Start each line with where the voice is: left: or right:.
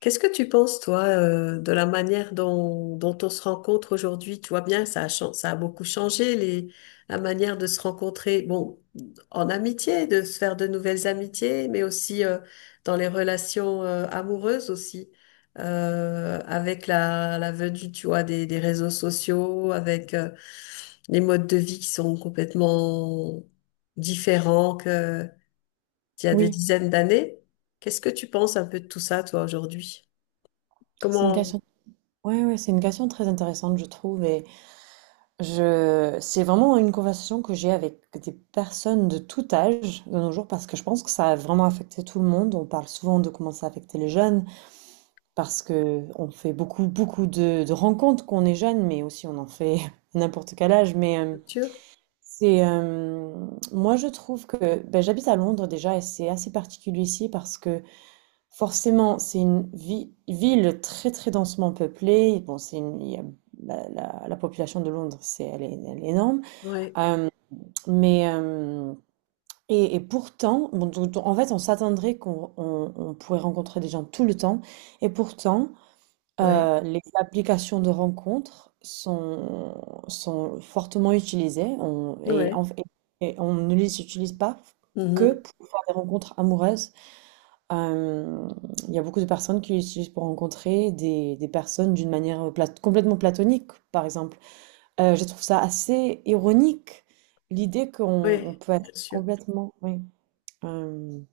left: Qu'est-ce que tu penses, toi, de la manière dont on se rencontre aujourd'hui? Tu vois bien, ça a beaucoup changé, la manière de se rencontrer, bon, en amitié, de se faire de nouvelles amitiés, mais aussi dans les relations amoureuses aussi, avec la venue, tu vois, des réseaux sociaux, avec les modes de vie qui sont complètement différents qu'il y a des
right: Oui,
left: dizaines d'années. Qu'est-ce que tu penses un peu de tout ça, toi, aujourd'hui?
right: c'est une
left: Comment...
right: question. Ouais, c'est une question très intéressante, je trouve. Et c'est vraiment une conversation que j'ai avec des personnes de tout âge de nos jours, parce que je pense que ça a vraiment affecté tout le monde. On parle souvent de comment ça a affecté les jeunes, parce que on fait beaucoup de rencontres qu'on est jeune, mais aussi on en fait à n'importe quel âge. Mais
left: Culture?
right: c'est, euh, moi, je trouve que, ben, j'habite à Londres déjà, et c'est assez particulier ici parce que forcément, c'est une ville très très densément peuplée. Bon, c'est une- il y a- la population de Londres, elle est énorme.
left: Ouais,
right: Euh, mais euh, et pourtant, bon, en fait, on s'attendrait qu'on on pourrait rencontrer des gens tout le temps. Et pourtant,
left: ouais,
right: les applications de rencontres sont fortement utilisées. On, et,
left: ouais,
right: en- et- Et on ne les utilise pas
left: mhm,
right: que pour faire des rencontres amoureuses. Hem, il y a beaucoup de personnes qui l'utilisent pour rencontrer des personnes d'une manière, plat complètement platonique, par exemple. Je trouve ça assez ironique, l'idée qu'on on
left: ouais,
right: peut être
left: bien sûr.
right: complètement oui, hem,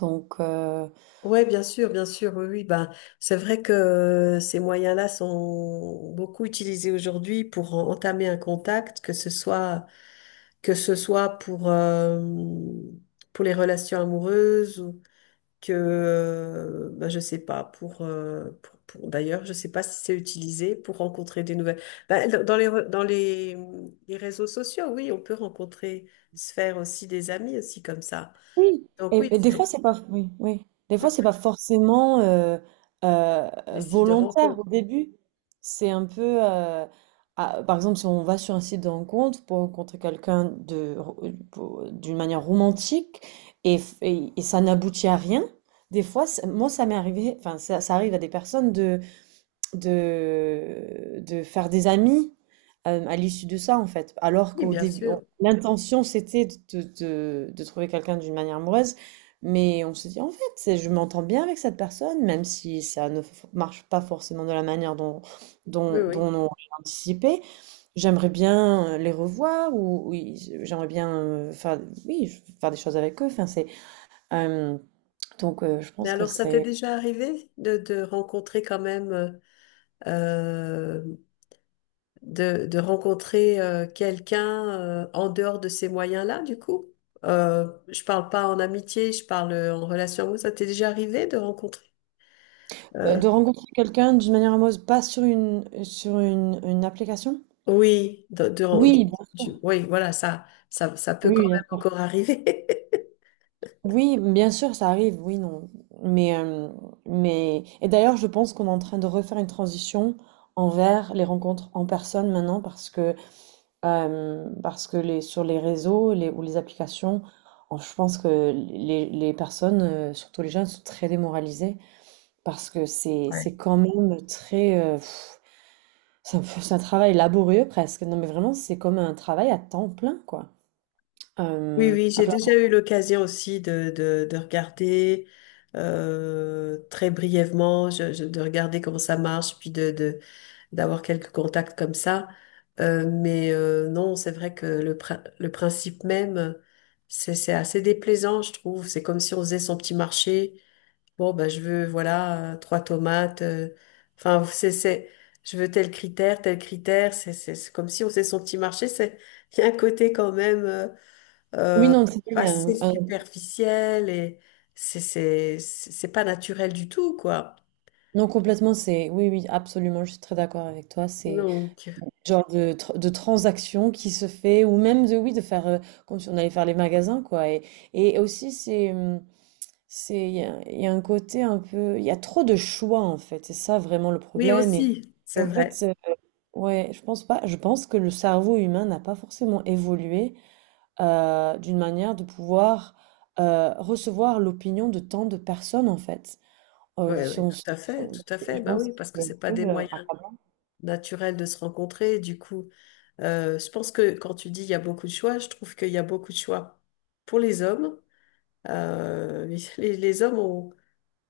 right: donc
left: Ouais, bien sûr, oui, oui. Ben, c'est vrai que ces moyens-là sont beaucoup utilisés aujourd'hui pour entamer un contact, que ce soit pour les relations amoureuses que bah, je sais pas pour, d'ailleurs je sais pas si c'est utilisé pour rencontrer des nouvelles. Bah, dans dans les réseaux sociaux, oui on peut rencontrer, se faire aussi des amis aussi comme ça.
right: oui,
left: Donc oui,
right: et des
left: c'est,
right: fois c'est pas oui, oui. Des
left: ouais,
right: fois c'est pas forcément euh,
left: des sites de
right: volontaire
left: rencontre,
right: au début. C'est un peu par exemple si on va sur un site de rencontre pour rencontrer quelqu'un d'une manière romantique et ça n'aboutit à rien. Des fois moi ça m'est arrivé, enfin ça arrive à des personnes de, faire des amis à l'issue de ça, en fait. Alors
left: oui
right: qu'au
left: bien
right: début,
left: sûr,
right: l'intention, c'était de trouver quelqu'un d'une manière amoureuse, mais on se dit, en fait, je m'entends bien avec cette personne, même si ça ne marche pas forcément de la manière
left: oui,
right: dont
left: oui.
right: on aurait anticipé. J'aimerais bien les revoir, ou j'aimerais bien faire, oui, faire des choses avec eux. Enfin, euh, je
left: Mais
right: pense que
left: alors, ça t'est
right: c'est...
left: déjà arrivé de rencontrer quand même euh, de rencontrer quelqu'un en dehors de ces moyens-là, du coup? Je parle pas en amitié, je parle en relation amoureuse. Ça t'est déjà arrivé de rencontrer? euh,
right: De rencontrer quelqu'un d'une manière amoureuse, pas sur une application?
left: oui,
right: Oui, bien sûr.
left: oui, voilà, ça peut
right: Oui,
left: quand
right: bien
left: même
right: sûr.
left: encore arriver.
right: Oui, bien sûr, ça arrive, oui, non. Mais, euh, mais... Et d'ailleurs, je pense qu'on est en train de refaire une transition envers les rencontres en personne maintenant parce que sur les réseaux ou les applications, oh, je pense que les personnes, surtout les jeunes, sont très démoralisées parce que
left: Ouais.
right: c'est quand même très... c'est un peu- c'est un travail laborieux presque. Non, mais vraiment, c'est comme un travail à temps plein, quoi.
left: Oui,
right: Euh,
left: oui,
right: à
left: j'ai
right: plein-
left: déjà eu l'occasion aussi de regarder très brièvement, de regarder comment ça marche, puis d'avoir quelques contacts comme ça. Mais non, c'est vrai que le principe même, c'est assez déplaisant, je trouve. C'est comme si on faisait son petit marché. Bon, ben, je veux, voilà, trois tomates. Enfin, je veux tel critère, tel critère. C'est comme si on faisait son petit marché. C'est, il y a un côté quand même
right: Oui,
left: euh,
right: non, c'est vrai, il y a
left: assez
right: un-
left: superficiel, et c'est pas naturel du tout, quoi.
right: non, complètement, c'est... Oui, oui, absolument, je suis très d'accord avec toi. C'est
left: Donc,
right: genre de, de transaction qui se fait, ou même de, oui, de faire... comme si on allait faire les magasins, quoi. Et aussi, c'est, il y a un côté un peu... Il y a trop de choix, en fait. C'est ça, vraiment, le
left: oui
right: problème.
left: aussi,
right: Et
left: c'est
right: en fait,
left: vrai.
right: ouais, je pense pas... Je pense que le cerveau humain n'a pas forcément évolué d'une manière de pouvoir recevoir l'opinion de tant de personnes en fait.
left: Oui,
right: Si
left: oui,
right: on-
left: tout
right: si
left: à fait,
right: on-
left: tout à fait.
right: Je
left: Ben
right: pense
left: oui,
right: que
left: parce que
right: c'est un
left: c'est pas
right: peu
left: des moyens
right: accablant.
left: naturels de se rencontrer. Du coup, je pense que quand tu dis il y a beaucoup de choix, je trouve qu'il y a beaucoup de choix pour les hommes. Euh, les hommes ont,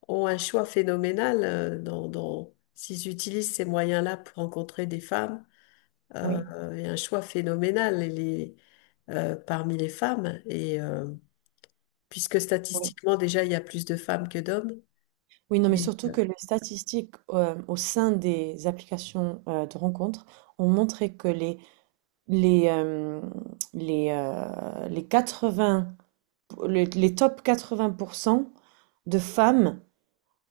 left: ont un choix phénoménal s'ils utilisent ces moyens-là pour rencontrer des femmes. Euh,
right: Oui,
left: il y a un choix phénoménal et parmi les femmes. Et puisque
right: oui.
left: statistiquement, déjà, il y a plus de femmes que d'hommes.
right: Oui, non, mais surtout que les statistiques au sein des applications de rencontres ont montré que les, les, euh, les, euh, les 80, les, les top 80% de femmes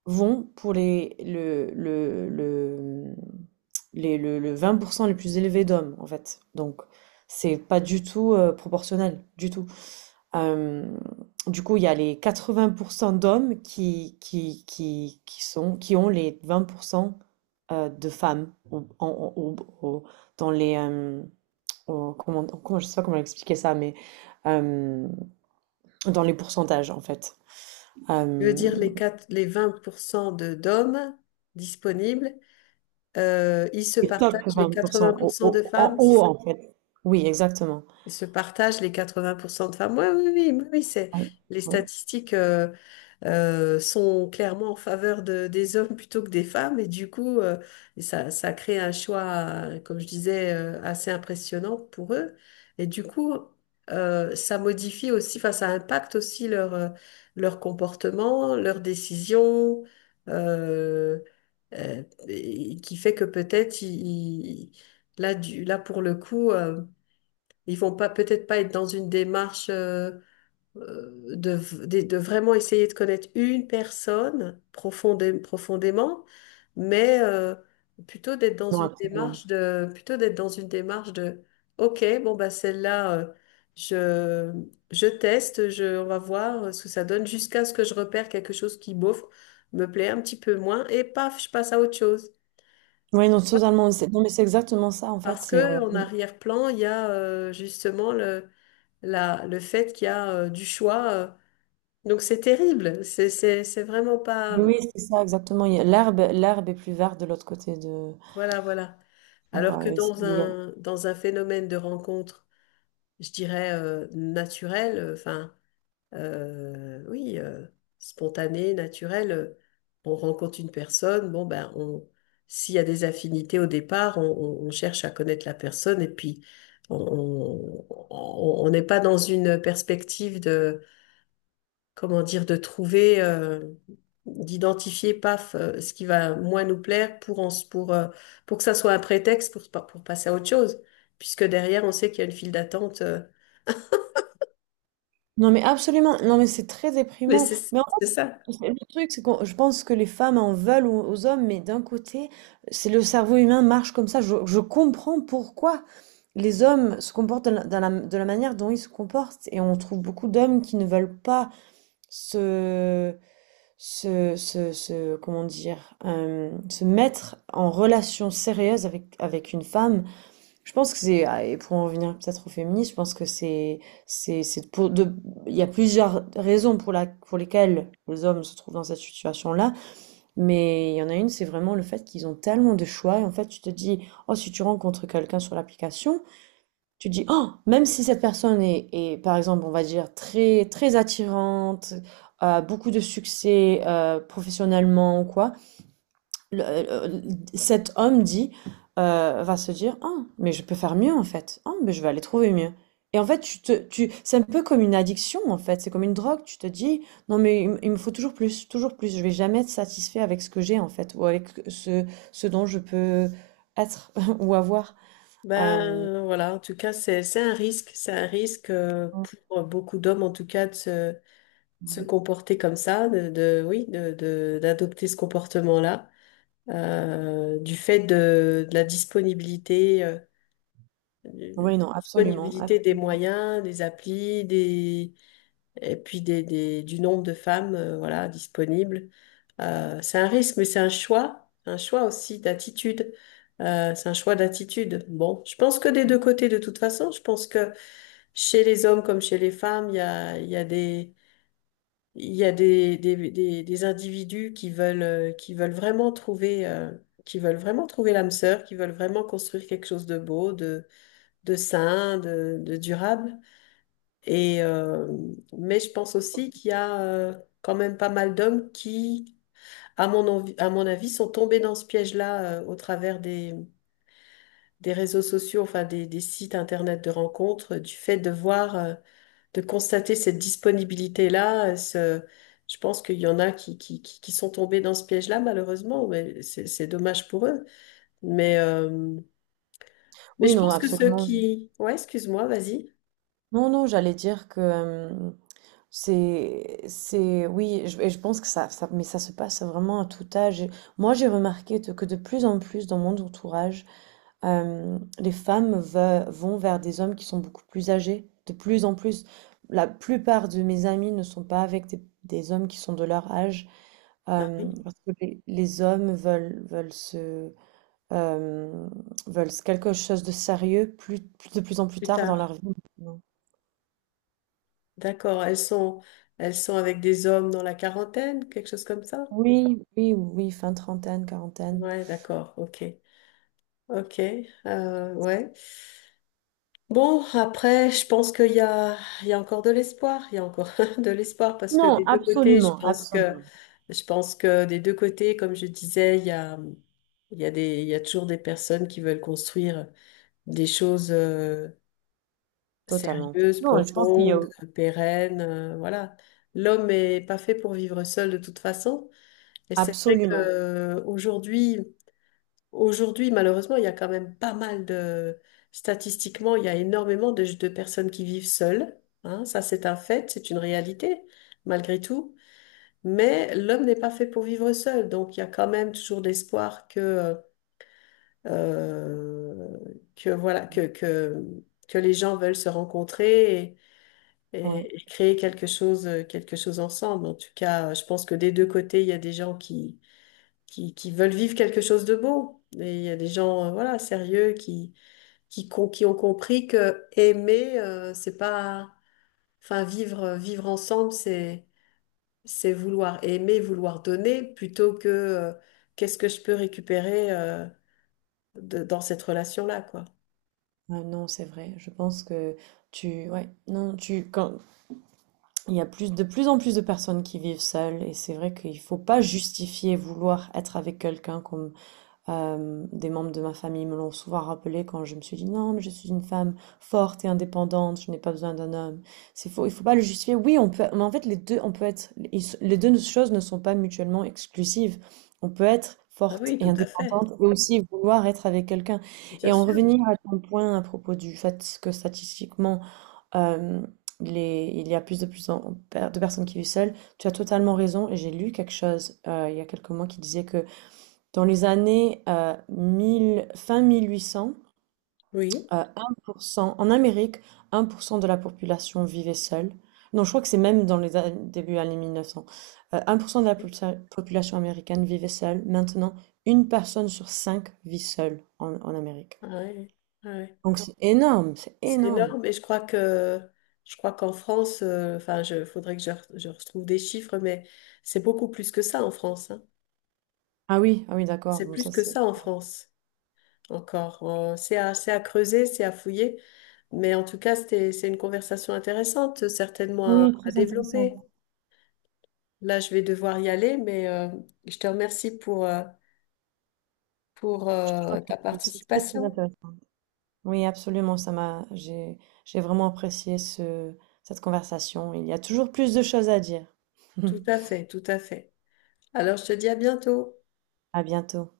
right: vont pour les le, mmh, les le vingt pour cent les plus élevés d'hommes, en fait. Donc c'est pas du tout, proportionnel, du tout. Hem, du coup, il y a les quatre-vingts pour cent d'hommes qui ont les 20% de femmes au en au au dans les, hem, au comment je sais pas comment expliquer ça, mais, hem, dans les pourcentages, en fait.
left: Je veux
right: Hem
left: dire, les 20% d'hommes disponibles, ils se
right: Les top
left: partagent les
right: 20 au
left: 80%
right: au
left: de
right: en
left: femmes,
right: haut,
left: c'est ça.
right: en fait. Oui, exactement.
left: Ils se partagent les 80% de femmes. Ouais, oui, oui, oui, oui, c'est
right: Ouais.
left: les
right: Mmh.
left: statistiques. Sont clairement en faveur des hommes plutôt que des femmes. Et du coup, et ça crée un choix, comme je disais, assez impressionnant pour eux. Et du coup, ça modifie aussi, enfin, ça impacte aussi leur comportement, leurs décisions, euh, euh, et qui fait que peut-être là, pour le coup, ils vont pas peut-être pas être dans une démarche. Euh, de, de vraiment essayer de connaître une personne profondément, mais plutôt d'être dans
right: Non,
left: une
right: absolument.
left: démarche de, OK, bon, bah, celle-là, je, je teste, on va voir ce que ça donne jusqu'à ce que je repère quelque chose qui, bof, me plaît un petit peu moins et paf, je passe à autre chose.
right: Oui, non, totalement. Non, mais c'est exactement ça, en fait.
left: Parce
right: C'est
left: que
right: on...
left: en arrière-plan, il y a justement le, le fait qu'il y a du choix. Donc c'est terrible, c'est vraiment pas...
right: mais Oui, c'est ça, exactement. L'herbe, l'herbe est plus verte de l'autre côté de.
left: Voilà, voilà.
right: Donc,
left: Alors que
right: ouais, et c'est-
left: dans
right: il y a-
left: un phénomène de rencontre, je dirais naturel, enfin, oui, spontané, naturel, on rencontre une personne, bon, ben, s'il y a des affinités au départ, on cherche à connaître la personne, et puis on on n'est pas dans une perspective, comment dire, de trouver, d'identifier, paf, ce qui va moins nous plaire pour, pour que ça soit un prétexte pour, pour passer à autre chose, puisque derrière, on sait qu'il y a une file d'attente.
right: Non, mais absolument. Non, mais c'est très
left: Mais
right: déprimant.
left: c'est c'est ça.
right: Le truc, c'est que je pense que les femmes en veulent aux hommes, mais d'un côté, c'est le cerveau humain marche comme ça. Je comprends pourquoi les hommes se comportent de de la manière dont ils se comportent. Et on trouve beaucoup d'hommes qui ne veulent pas se, se- comment dire, se mettre en relation sérieuse avec, avec une femme. Je pense que et pour en venir peut-être au féminisme, je pense que c'est pour de, il y a plusieurs raisons pour lesquelles les hommes se trouvent dans cette situation-là, mais il y en a une, c'est vraiment le fait qu'ils ont tellement de choix, et en fait, tu te dis, oh, si tu rencontres quelqu'un sur l'application, tu te dis, oh, même si cette personne est par exemple, on va dire, très, très attirante, a beaucoup de succès, professionnellement ou quoi, le- euh, cet homme dit, va se dire, ah, mais je peux faire mieux en fait. Ah, mais je vais aller trouver mieux. Et en fait, c'est un peu comme une addiction en fait. C'est comme une drogue. Tu te dis, non mais il me faut toujours plus, toujours plus. Je vais jamais être satisfait avec ce que j'ai en fait, ce dont je peux être ou avoir. Euh,
left: Ben voilà, en tout cas, c'est, c'est un risque pour beaucoup d'hommes, en tout cas, de se comporter comme ça, de, oui, de, d'adopter ce comportement-là, du fait de la disponibilité. De
right: oui, non, absolument.
left: disponibilité des moyens, des applis, des, et puis du nombre de femmes voilà, disponibles. C'est un risque, mais c'est un choix aussi d'attitude. C'est un choix d'attitude. Bon, je pense que des deux côtés, de toute façon, je pense que chez les hommes comme chez les femmes, il y a des, il y a des, individus qui veulent vraiment trouver l'âme sœur, qui veulent vraiment construire quelque chose de beau, de sain, de durable. Et, euh, mais je pense aussi qu'il y a quand même pas mal d'hommes qui, à mon avis, sont tombés dans ce piège-là au travers des réseaux sociaux, enfin des sites internet de rencontres, du fait de voir, de constater cette disponibilité-là. Je pense qu'il y en a qui sont tombés dans ce piège-là, malheureusement, mais c'est dommage pour eux. Mais, euh, mais
right: Oui,
left: je
right: non,
left: pense que ceux
right: absolument.
left: qui... Ouais, excuse-moi, vas-y.
right: Non, non, j'allais dire que, c'est, oui, et je pense que mais ça se passe vraiment à tout âge. Et moi, j'ai remarqué que de plus en plus dans mon entourage, les femmes vont vers des hommes qui sont beaucoup plus âgés. De plus en plus, la plupart de mes amis ne sont pas avec des hommes qui sont de leur âge,
left: Ah oui,
right: parce que les hommes euh, veulent quelque chose de sérieux de plus en plus
left: plus
right: tard dans
left: tard.
right: leur vie.
left: D'accord. Elles sont avec des hommes dans la quarantaine, quelque chose comme ça?
right: Oui, oui, oui, fin trentaine, quarantaine.
left: Ouais, d'accord. Ok. Ok. Ouais. Bon, après, je pense qu'il y a encore de l'espoir. Il y a encore de l'espoir parce que
right: Non,
left: des deux côtés, je
right: absolument,
left: pense que,
right: absolument,
left: je pense que des deux côtés, comme je disais, il y a des, il y a toujours des personnes qui veulent construire des choses.
right: totalement.
left: Sérieuse,
right: Non, je pense qu'il y a
left: profonde, pérenne, voilà. L'homme est pas fait pour vivre seul de toute façon. Et c'est vrai que
right: absolument.
left: aujourd'hui, malheureusement, il y a quand même pas mal statistiquement, il y a énormément de personnes qui vivent seules. Hein. Ça, c'est un fait, c'est une réalité, malgré tout. Mais l'homme n'est pas fait pour vivre seul. Donc, il y a quand même toujours l'espoir euh, que voilà, que les gens veulent se rencontrer
right: Oui.
left: et créer quelque chose ensemble. En tout cas, je pense que des deux côtés, il y a des gens qui veulent vivre quelque chose de beau. Et il y a des gens, voilà, sérieux qui ont compris que aimer, c'est pas, enfin, vivre ensemble, c'est vouloir aimer, vouloir donner, plutôt que, qu'est-ce que je peux récupérer, dans cette relation-là, quoi.
right: Ah non, c'est vrai. Je pense que tu, ouais, non, tu, quand il y a plus de plus en plus de personnes qui vivent seules, et c'est vrai qu'il faut pas justifier vouloir être avec quelqu'un comme des membres de ma famille me l'ont souvent rappelé quand je me suis dit: «Non, mais je suis une femme forte et indépendante, je n'ai pas besoin d'un homme». C'est faux, il faut pas le justifier. Oui, on peut mais en fait les 2 on peut être les 2 choses ne sont pas mutuellement exclusives. On peut être
left: Ah
right: forte
left: oui,
right: et
left: tout à fait,
right: indépendante et aussi vouloir être avec quelqu'un.
left: bien
right: Et en
left: sûr.
right: revenir à ton point à propos du fait que statistiquement, hem, les il y a plus de plus en de personnes qui vivent seules, tu as totalement raison et j'ai lu quelque chose, il y a quelques mois qui disait que dans les années 1800,
left: Oui.
right: euh, 1%, en Amérique, 1% de la population vivait seule. Non, je crois que c'est même dans les début années 1900. 1% de la
left: Oui.
right: population américaine vivait seule. Maintenant, une personne sur cinq vit seule en, en Amérique.
left: Ouais, ouais.
right: Donc c'est énorme, c'est
left: C'est
right: énorme.
left: énorme, et je crois qu'en France, enfin, je faudrait que je retrouve des chiffres, mais c'est beaucoup plus que ça en France. Hein.
right: Ah oui, ah oui, d'accord.
left: C'est
right: Bon,
left: plus
right: ça
left: que
right: c'est.
left: ça en France encore. C'est à, creuser, c'est à fouiller, mais en tout cas, c'était, c'est une conversation intéressante, certainement à,
right: Oui,
left: à
right: très intéressant.
left: développer. Là, je vais devoir y aller, mais je te remercie pour ta
right: C'est très, très
left: participation.
right: intéressant. Oui, absolument, j'ai vraiment apprécié cette conversation. Il y a toujours plus de choses à dire.
left: Tout à fait, tout à fait. Alors, je te dis à bientôt.
right: À bientôt.